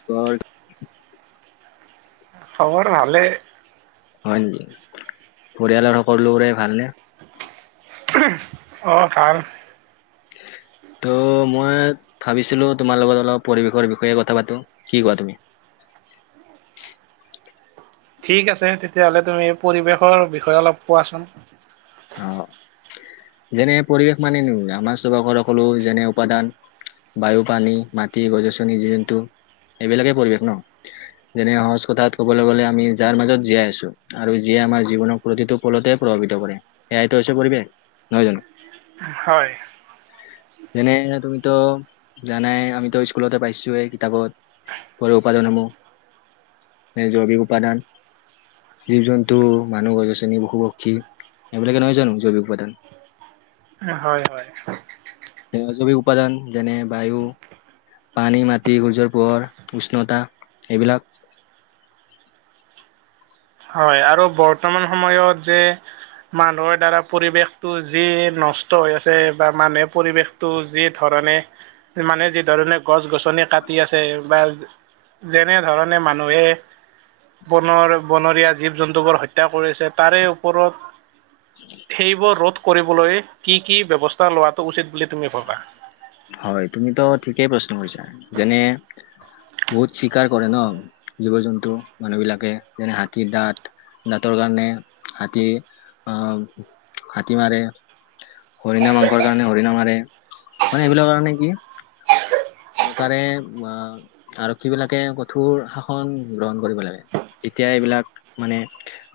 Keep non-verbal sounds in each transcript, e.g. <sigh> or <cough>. স্কাৰ্ড খবৰ ভালে হয়কি পৰিয়ালৰ সকলোৰে ভালনে অ ভাল <unintelligible> ত' মই ভাবিছিলো তোমাৰ লগত অলপ পৰিৱেশৰ বিষয়ে কথা পাতো কি কোৱা তুমি <unintelligible> ঠিক আছে তেতিয়াহ'লে তুমি পৰিৱেশৰ বিষয়ে অলপ কোৱাচোন অ যেনে পৰিৱেশ মানেনো আমাৰ পাখৰ সকলো যেনে উপাদান বায়ু পানী মাটি গছ গছনি জীৱ জন্তু এইবিলাকে পৰিৱেশ ন যেনে সহজ কথাত ক'বলৈ গ'লে আমি যাৰ মাজত জীয়াই আছো আৰু জীয়াই আমাৰ জীৱনক প্ৰতিটো পলতে প্ৰভাৱিত কৰে এয়াইতো হৈছে পৰিবেশ নহয় জানো হয় যেনে তুমিতো জানাই আমিতো স্কুলতে পাইছোৱে কিতাপত কৰিব পৰা যাব জৈৱিক উপাদান জীৱ-জন্তু, মানুহ, গছ-গছনি, পশু-পক্ষী এইবিলাকে নহয় জানো, জৈৱিক উপাদান? হয় - হয়। সেয়া জৈৱিক উপাদান, যেনে বায়ু, পানী, মাটি, সূৰ্যৰ পোহৰ, উষ্ণতা এইবিলাক <unintelligible> হয় আৰু বৰ্তমান সময়ত যে মানুহৰ দ্বাৰা পৰিৱেশটো যি নষ্ট হৈ আছে বা মানুহে পৰিৱেশটো যি ধৰ ণে, মানে যি ধৰণে গছ-গছনি কাটি আছে বা যেনেধৰণে মানুহে বনৰ- বনৰীয়া জীৱ-জন্তুবোৰ হত্যা কৰিছে। তাৰে ওপৰত সেইবোৰ ৰোধ কৰিবলৈ কি - কি ব্যৱস্থা লোৱাটো উচিত বুলি তুমি ভাবা? হয়, তুমিতো ঠিকেই প্ৰশ্ন কৰিছা। যেনে বহুত চীকাৰ কৰে ন জীৱ জন্তু মানুহ বিলাকে যেনে হাতীৰ দাঁত দাঁতৰ কাৰণে হাতী আহ হাতী মাৰে হৰিণা মাংসৰ কাৰণে হৰিণা মাৰে মানে এইবিলাক কাৰণে কি চৰকাৰে আহ আৰক্ষী বিলাকে কঠোৰ শাসন গ্ৰহণ কৰিব লাগে এতিয়া এইবিলাক মানে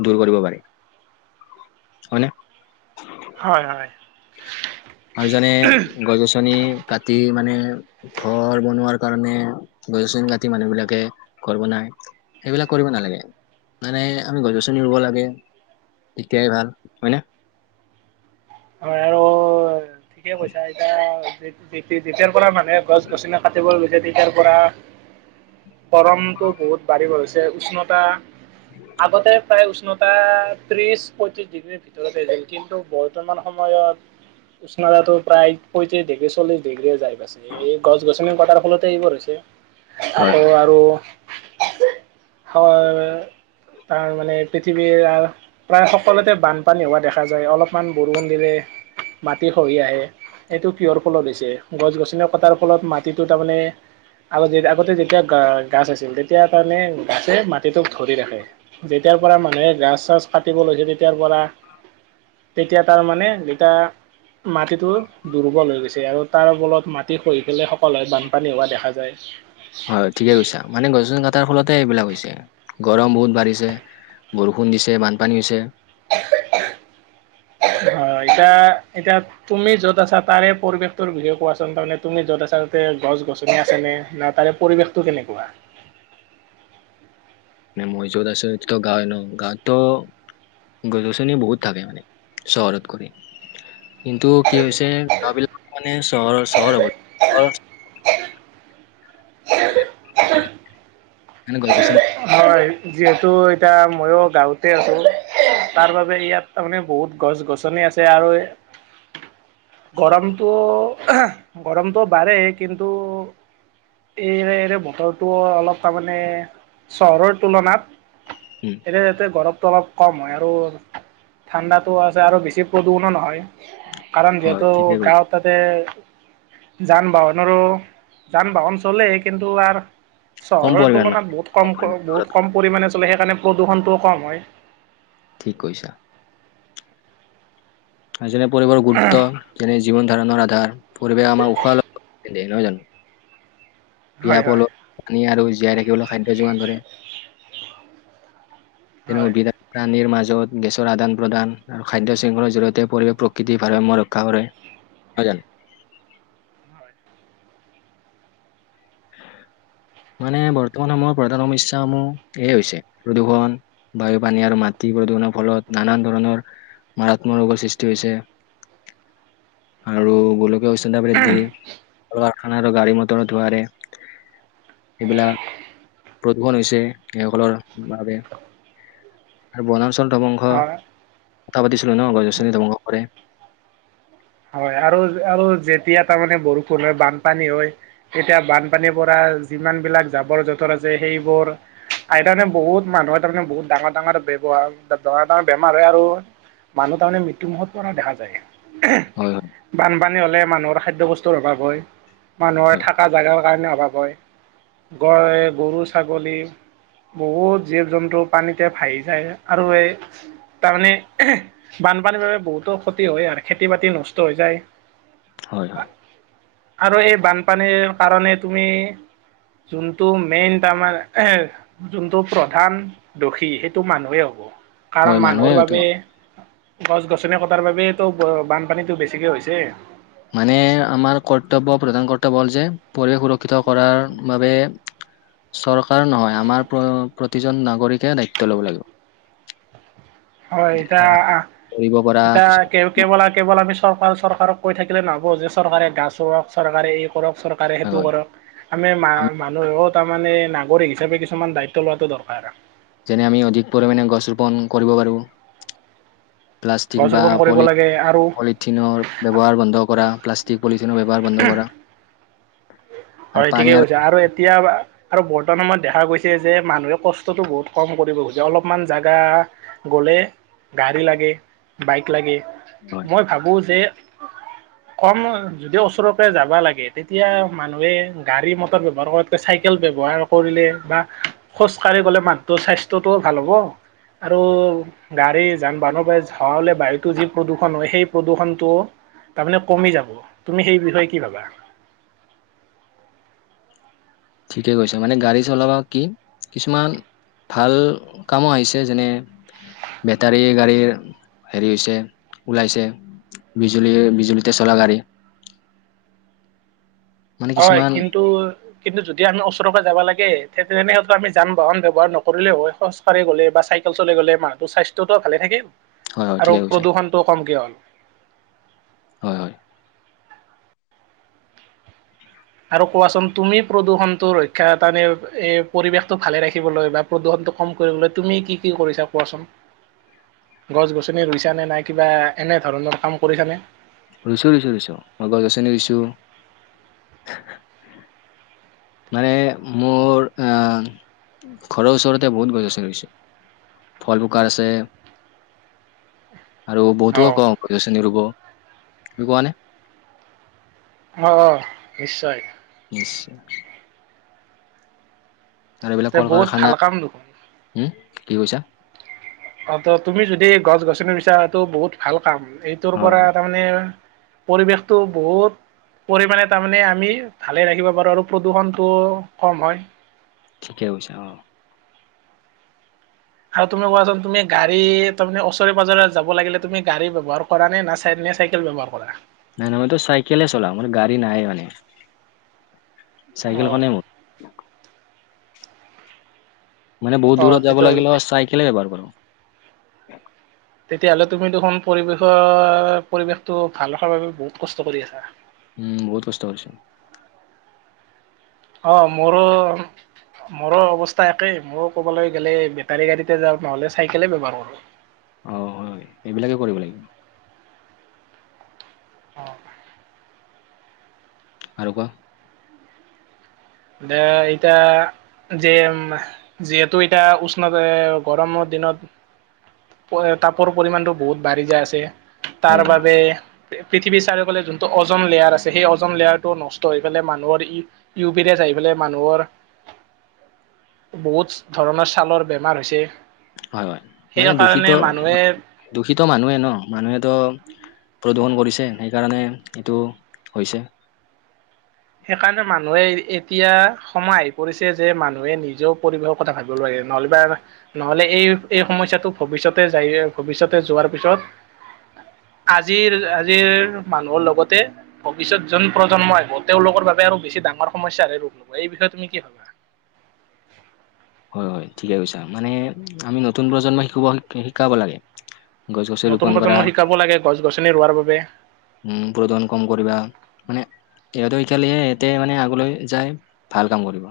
দূৰ কৰিব পাৰি হয়নে? হয় হয় আৰু জানে, গছ-গছনি কাটি মানে ঘৰ বনোৱাৰ কাৰণে গছ-গছনি কাটি মানুহবিলাকে ঘৰ বনায়। সেইবিলাক কৰিব নালাগে। নাই - নাই, আমি গছ-গছনি ৰুব লাগে। তেতিয়াই ভাল, হয় নে? হয় আৰু ঠিকেই কৈছা। এতিয়া যে- যেতি- যেতিয়াৰ পৰা মানুহে গছ-গছনি কাটিবলৈ ল ছে, তেতিয়াৰ পৰা গৰমটো বহুত বাঢ়ি গৈছে। উষ্ণতা আগতে প্ৰায় উষ্ণ টা ত্ৰিশ- পঁয়ত্ৰিশ ডিগ্ৰীৰ ভিতৰতে গ'ল। কিন্তু বৰ্তমান সময়ত উষ্ণতাটো প্ৰায় পয়ত্ৰিশ ডিগ্ৰী, চল্লিশ ডিগ্ৰীয়ে যাই পাইছে। এই গছ-গছনি কটাৰ ফলতে এইবোৰ হৈছে। হয় আকৌ হয় আৰু <unintelligible> হয়। তাৰ মানে পৃথিৱীৰ প্ৰায় সকলোতে বানপানী হোৱা দেখা যায়। অলপমান বৰষুণ দিলে মাটি খহি আহে এইটো কিহৰ ফলত হৈছে? গছ-গছনি কটাৰ ফলত মাটিটো তাৰমানে আগত যে- আগতে যেতিয়া গা- গাছ আছিল, তেতিয়া তাৰানে গাছে মাটিটোক ধৰি ৰাখে। যেতিয়া ৰ পৰা মানুহে গাছ-চাছ কাটিব লৈছে, তেতিয়াৰ পৰা তেতিয়া তাৰ মানে এইতা মাটিটো দুৰ্বল হৈ গৈছে আৰু তাৰ ফলত মাটি খহি পেলাই সকলোৱে বানপানী হোৱা দেখা যায়। হয়, ঠিকে কৈছা। মানে গছ-গছনি কা টাৰ ফলতে এইবিলাক হৈছে। গৰম বহুত বাঢ়িছে, বৰষুণ দিছে, বানপানী হৈছে <unintelligible> হয়, এতিয়া- এতিয়া তুমি য'ত আছা, তাৰে পৰিৱেশটোৰ বিষয়ে কোৱাচোন। তাৰমানে তুমি য'ত আছা তাতে গছ-গছনি আছে নে? না তাৰে পৰিৱেশটো কেনেকুৱা? <unintelligible> ন মই য'ত আছোঁ, সেইটোতো গাওঁ ন'? গাওঁটো গছ-গছনি বহুত থাকে মানে, চহৰত কৰি। কিন্তু কি হৈছে, গাওঁবিলাক মানে চহৰৰ- চহৰ হ'ব চহৰ মানে গছ-গছনি হয় যিহেতু এতিয়া মইয়ো গাঁৱতে আছোঁ তাৰ বাবে ইয়াত তাৰমানে বহুত গছ-গছনি আছে আৰু গৰমটো গৰমটো বাঢ়েই কিন্তু। এইৰে এইৰে বতৰটো অলপ তাৰমানে চহৰত। তুলনাত উম এনে যাতে গৰম। টো অলপ কম হয় আৰু ঠাণ্ডাটো আছে আৰু বেছি প্ৰদূষণো নহয়। কাৰণ হয় যিহেতু ঠিকে কৈছা গাঁৱত তাতে। যান বাহনৰো যান বাহন চলে কিন্তু আৰ। কম চহৰৰ পৰিমাণ মানে তুলনাত বহুত কম পৰিমাণ চহৰত বহুত কম পৰিমণে চলে সেইকাৰণে প্ৰদূষণটোও কম হয়। ঠিক কৈছা। যেনে পৰিৱেশৰ গুৰুত্ব যেনে জীৱন ধাৰণৰ আধাৰ পৰিৱেশ আমাৰ উশাহ। তে নহয় জানো। হয় বিয়া হয় পল পানী আৰু জীয়াই ৰাখিবলৈ খাদ্য যোগান ধৰে। তেওঁনে হয় বিধ প্ৰাণীৰ মাজত গেছৰ আদান প্ৰদান আৰু খাদ্য শৃংখলাৰ জৰিয়তে। পৰিৱেশ প্ৰকৃতি ভাৰাসাম্য ৰক্ষা কৰে। <unintelligible> <inaudible> মানে বৰ্তমান সময়ৰ প্ৰধান সমস্যাসমূহ এয়ে হৈছে, প্ৰদূষণ, বায়ু, পানী আৰু মাট্ টি প্ৰদূষণৰ ফলত নানান ধৰণৰ মাৰাত্মক ৰোগৰ সৃষ্টি হৈছে। আৰু গোলকীয় উচ্চতা বৃদ্ধি ক কাৰখানা আৰু গাড়ী মটৰত ধুৱাৰে। সেইবিলাক। প্ৰদূষণ হৈছে সেইসকলৰ বাবে আৰু বনাঞ্চল ধ্বংস। হয় কথা পাতিছিলো ন গজ গছনি ধ্বংস কৰে। হয় আৰু আৰু যেতিয়া তাৰমানানে বৰষুণ হয় বানপানী হয়। এতিয়া বানপানীৰ পৰা যিমান বিলাক জাবৰ জোথৰ আছে সেইবোৰ। আ তাৰানে বহুত মানুহৰ তাৰমানে বহুত ডাঙৰ ডাঙৰ ব্যৱহাৰ ডাঙৰ ডাঙৰ বেমাৰ হয় আৰু। মানুহ তাৰমানে মৃত্যুমুখত পৰা দেখা যায়। হয় হয়। পানী হ'লে মানুহৰ খাদ্য বস্তুৰ অভাৱ হয় মানুহৰ হয় থকা জেগাৰ কাৰণে অভাৱ হয়। গডে গৰু ছাগলী। বহুত জীৱ জন্তু পানীতে ভাহি যায় আৰু এই। তাৰমানে বানপানীৰ বাবে বহুতো ক্ষতি হয় আৰু খেতি বাতি নষ্ট হৈ যায়। হয় হয় হয় আৰু এই বানপানীৰ কাৰণে তুমি। যোনটো মেইন তাৰমানাৰ এ যোনটো প্ৰধান দোষী সেইটো মানুহে হ'ব। হয় কাৰণ মানুহে মানুহৰ হয়তো বাবে গছ গছনি কটাৰ বাবে তো বানপানীতটো বেছি। ঠিকে হৈছে। মানে আমাৰ কৰ্তব্য প্ৰধান কৰ্তব্য হ'ল যে পৰিৱেশ সুৰক্ষিত কৰাৰ বাবে। চৰকাৰ নহয় আমাৰ প্ৰতিজন নাগৰিকে দায়িত্ব ল'ব লাগিব। হয় এতিয়া আহ। কৰিব পৰা তেতিয়া কে কিছুমান কেৱল আৰু কেৱল আমি চৰকাৰ চৰকাৰক কৈ থাকিলে নহ। যে চৰকাৰে গা চ ৰক চৰকাৰে এই কৰক চৰকাৰে উপায় সেইটো হয় কৰক আমি মা মানুহত। তাৰ মানে নাগৰিক হিচাপে কিছুমান দায়িত্ব লোৱাটো দৰকাৰ। যেনে আমি অধিক পৰিমাণে গছ ৰোপন কৰিব পাৰো। প্লাষ্টিক গছ বা ৰোপন কৰিব লাগে আৰু পলিথিনৰ ব্যৱহাৰ বন্ধ কৰা প্লাষ্টিক। পলিথিনৰ ব্যৱহাৰ বন্ধ কৰা আৰু হয় পানী ঠিকেই কৈছে আৰু এতিয়া। আৰু বৰ্তমান সময়ত দেখা গৈছে যে মানুহে কষ্টটো বহুত কম কৰিব খুজে অলপমান জেগা গ'লে। গাড়ী লাগে বাইক লাগে। হয় মই ভাবো যে কম যদিওচ। যাব লাগে তেতিয়া মানুহে গাড়ী মতৰ ব্যৱহাৰ কৰোঁতে চাইকেল ব্যৱহাৰ কৰিলে। খোজ কাঢ়ি গ'লে মাতটোৰ স্বাস্থ্যটোও ভাল হ'ব। আৰু গাড়ী যান বাহনৰ পৰা ধৰা হলে বায়ুতো যি প্ৰদূৰণ হয় সেই প্ৰদূষণটো। তাৰমানে কমি যাব তুমি সেই বিষয়ে কি ভাবা। ঠিকে কৈছে মানে গাড়ী চলাব কি কিছুমান। ভাল কামো আহিছে যেনে। বেটাৰী গাড়ীৰ হেৰি হৈছে ওলাইছে। বিজুলী বিজুলীতে চলা গাড়ী মানে হয় কিছুমান কিন্তু কিন্তু। যদি আমি ওচৰে যাব লাগে তেনেক্ষেত্ৰত আমি যান বাহন ব্যৱহাৰ নকৰিলেও হয় খোজকাঢ়ি গ'লে বা চাইকেল চলাই'। গলে মানহটো স্বাস্থ্যতো ভালে থাকে হয় হয় আৰু ঠিকে কৈছে প্ৰদূষণতটো কমকে হ'ল। হয় হয়। আৰু কোৱাচোন তুমি প্ৰদূষণতটো ৰক্ষা তাৰানে এ পৰিৱেশতটো ভালে ৰাখিবলৈ বা প্ৰদূষণ। কম কৰিলে তুমি কি কি কৰিছা কোৱাচোন। <unintelligible> গছ গছনি ৰুইছ নে নাই কিবা এনে ধৰণৰ কাম কৰিছানে। ৰুইছো ৰুইছো ৰুইছো মই গছ গছনি ৰুইছো। মানে মোৰ অ। ঘৰৰ ওচৰতে বহুত গছ গছনি ৰুইছো ফল ফকাৰ আছে। <unintelligible> আৰু বহুতকো অ', কওঁ গছ গছনি ৰুব তুমি কোৱা নে? অ নিশ্চয়। আচ্ছা। আৰু এইবিলাক তে কল বহুত ভাল কাৰখানা কাম দেখোন। হম কি কৈছা অ ত তুমি যদি গছ গছনি বিচাৰা এইটো বহুত ভাল কাম এইটোৰ হয় পৰা হয় তাৰমানে। পৰিৱেশতটো বহুত। পৰিমাণে তাৰমানে আমি ভালে ৰাখিব পাৰো আৰু প্ৰদূষণটো কম হয়। ঠিকে হৈছে অ। আৰু তুমি কোৱাচোন তুমি গাড়ী তাৰমানে ওচৰে পজৰে যাব লাগিলে তুমি গাড়ী ব্যৱহাৰ কৰা নে চাইকেল। নে চাইকেল ব্যৱহাৰ কৰা। নাই নাই মই তো চাইকলে চলাও গাড়ী নাই মানে। অ', চাইকেলখনে মোৰ। মানে বহুত অ', দূৰত যাব তেতিয়া লাগিলে চাইকলে ব্যৱহাৰ কৰো। তেতিয়াহ'লে তুমি দেখোন পৰিৱেশৰ পৰিৱেশটো ভাল ৰখাৰ বাবে বহুত কষ্ট কৰি আছা। উম বহুত কষ্ট কৰিছো। অ মোৰো। মোৰো অৱস্থা একে মইো ক'বলৈ গলে বেটাৰী গাড়ীতে যাওঁ নহলে চাইকেলে ব্যৱহাৰ কৰো। অ হয় এইবিলাকে কৰিব লাগিব। অ। আৰু কোৱা। দে এতিয়া। যে যিহেতু এতিয়া উষ্ণতা গৰমৰ দিনত। তাপৰ পৰিমণটো বহুত বাঢ়ি যায় আছে তাৰ হয় হয় বাবে। পৃথিৱী চাৰওাললে যোনটো ওজন লেয়াৰ আছে সেই ওজন লেয়াৰ টো নষ্ট হৈ পেলাই মানুহৰ ই। বেৰিয়াছ আহি পেলাই মানুহৰ। বহুত ধৰণৰ ছালৰ বেমাৰ হৈছে। হয় হয় মানে দূষিত সেইকাৰণে মানুহে দূষিত মানুহে ন মানুহেতো। প্ৰদূষণ কৰিছে সেইকাৰণে এইটো হৈছে। সেইকাৰণে মানুহে এতিয়া সময় আহি পৰিছে যে মানুহে নিজেও পৰিৱেশৰ কথা ভাবিব লাগে নহলে। বা নহলে এই এই সমস্যাটো ভৱিষ্যতে যায় ভৱিষ্যতে যোৱাৰ পিছত <unintelligible> আজিৰ আজিৰ মানুহৰ লগতে ভৱিষ্যত যোন প্ৰজন্ম আহিব। তেওঁলোকৰ বাবে আৰু বেছি ডাঙৰ সমস্যা হে ৰূপ লব এই বিষয়ে তুমি কি ভাবা। হয় হয় ঠিকে কৈছা মানে আমি নতুন প্ৰজন্মই শিক শিকাব লাগে। গছ গছনি নতুন ৰুপন কৰা প্ৰজন্মক শিকাব লাগে গছ গছনি ৰোৱাৰ বাবে উম প্ৰদূষণ কম কৰিবা মানে সিহঁতক শিকালে হেতে মানে আগলৈ যাই ভাল কাম কৰিব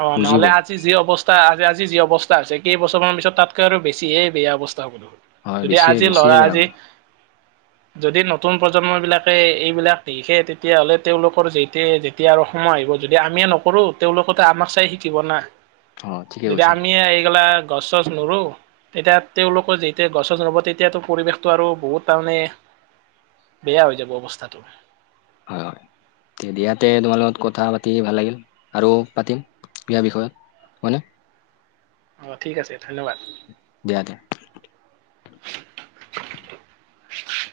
অ বুজিব নহ'লে আজি যি অৱস্থা আজি আজি যি অৱস্থা হৈছে কেইবছৰমানৰ পিছত তাতকৈ আৰু বেছিয়ে বেয়া অৱস্থা হয় যদি বেছিয়ে আজি বেছিয়ে লৰা বেয়া হ'ব আজি যদি নতুন প্ৰজন্ম বিলাকে এইবিলাক লিখে তেতিয়াহ'লে, তেওঁলোকৰ যেতিয়া যেতিয়া আৰু সময় আহিব যদি আমিয়ে নকৰো, তেওঁলোকৰ তা আমাক চাই শিকিব না অ ঠিকে তেতিয়া কৈছা আমিয়ে এইগিলা গছ চছ নোৰু তেতিয়া তেওঁলোকৰ যেতিয়া গছ গছ নোৰোব তেতিয়াতো পৰিৱেশটো আৰু বহুত তাৰমানে বেয়া হৈ যাব অৱস্থাটো। হয় হয়, তে দিয়াতে তোমাৰ লগত কথা পাতি ভাল লাগিল আৰু পাতিম। ইয়াৰ বিষয়ত হয়নে? অ ঠিক আছে ধন্যবাদ। দিয়া দিয়া।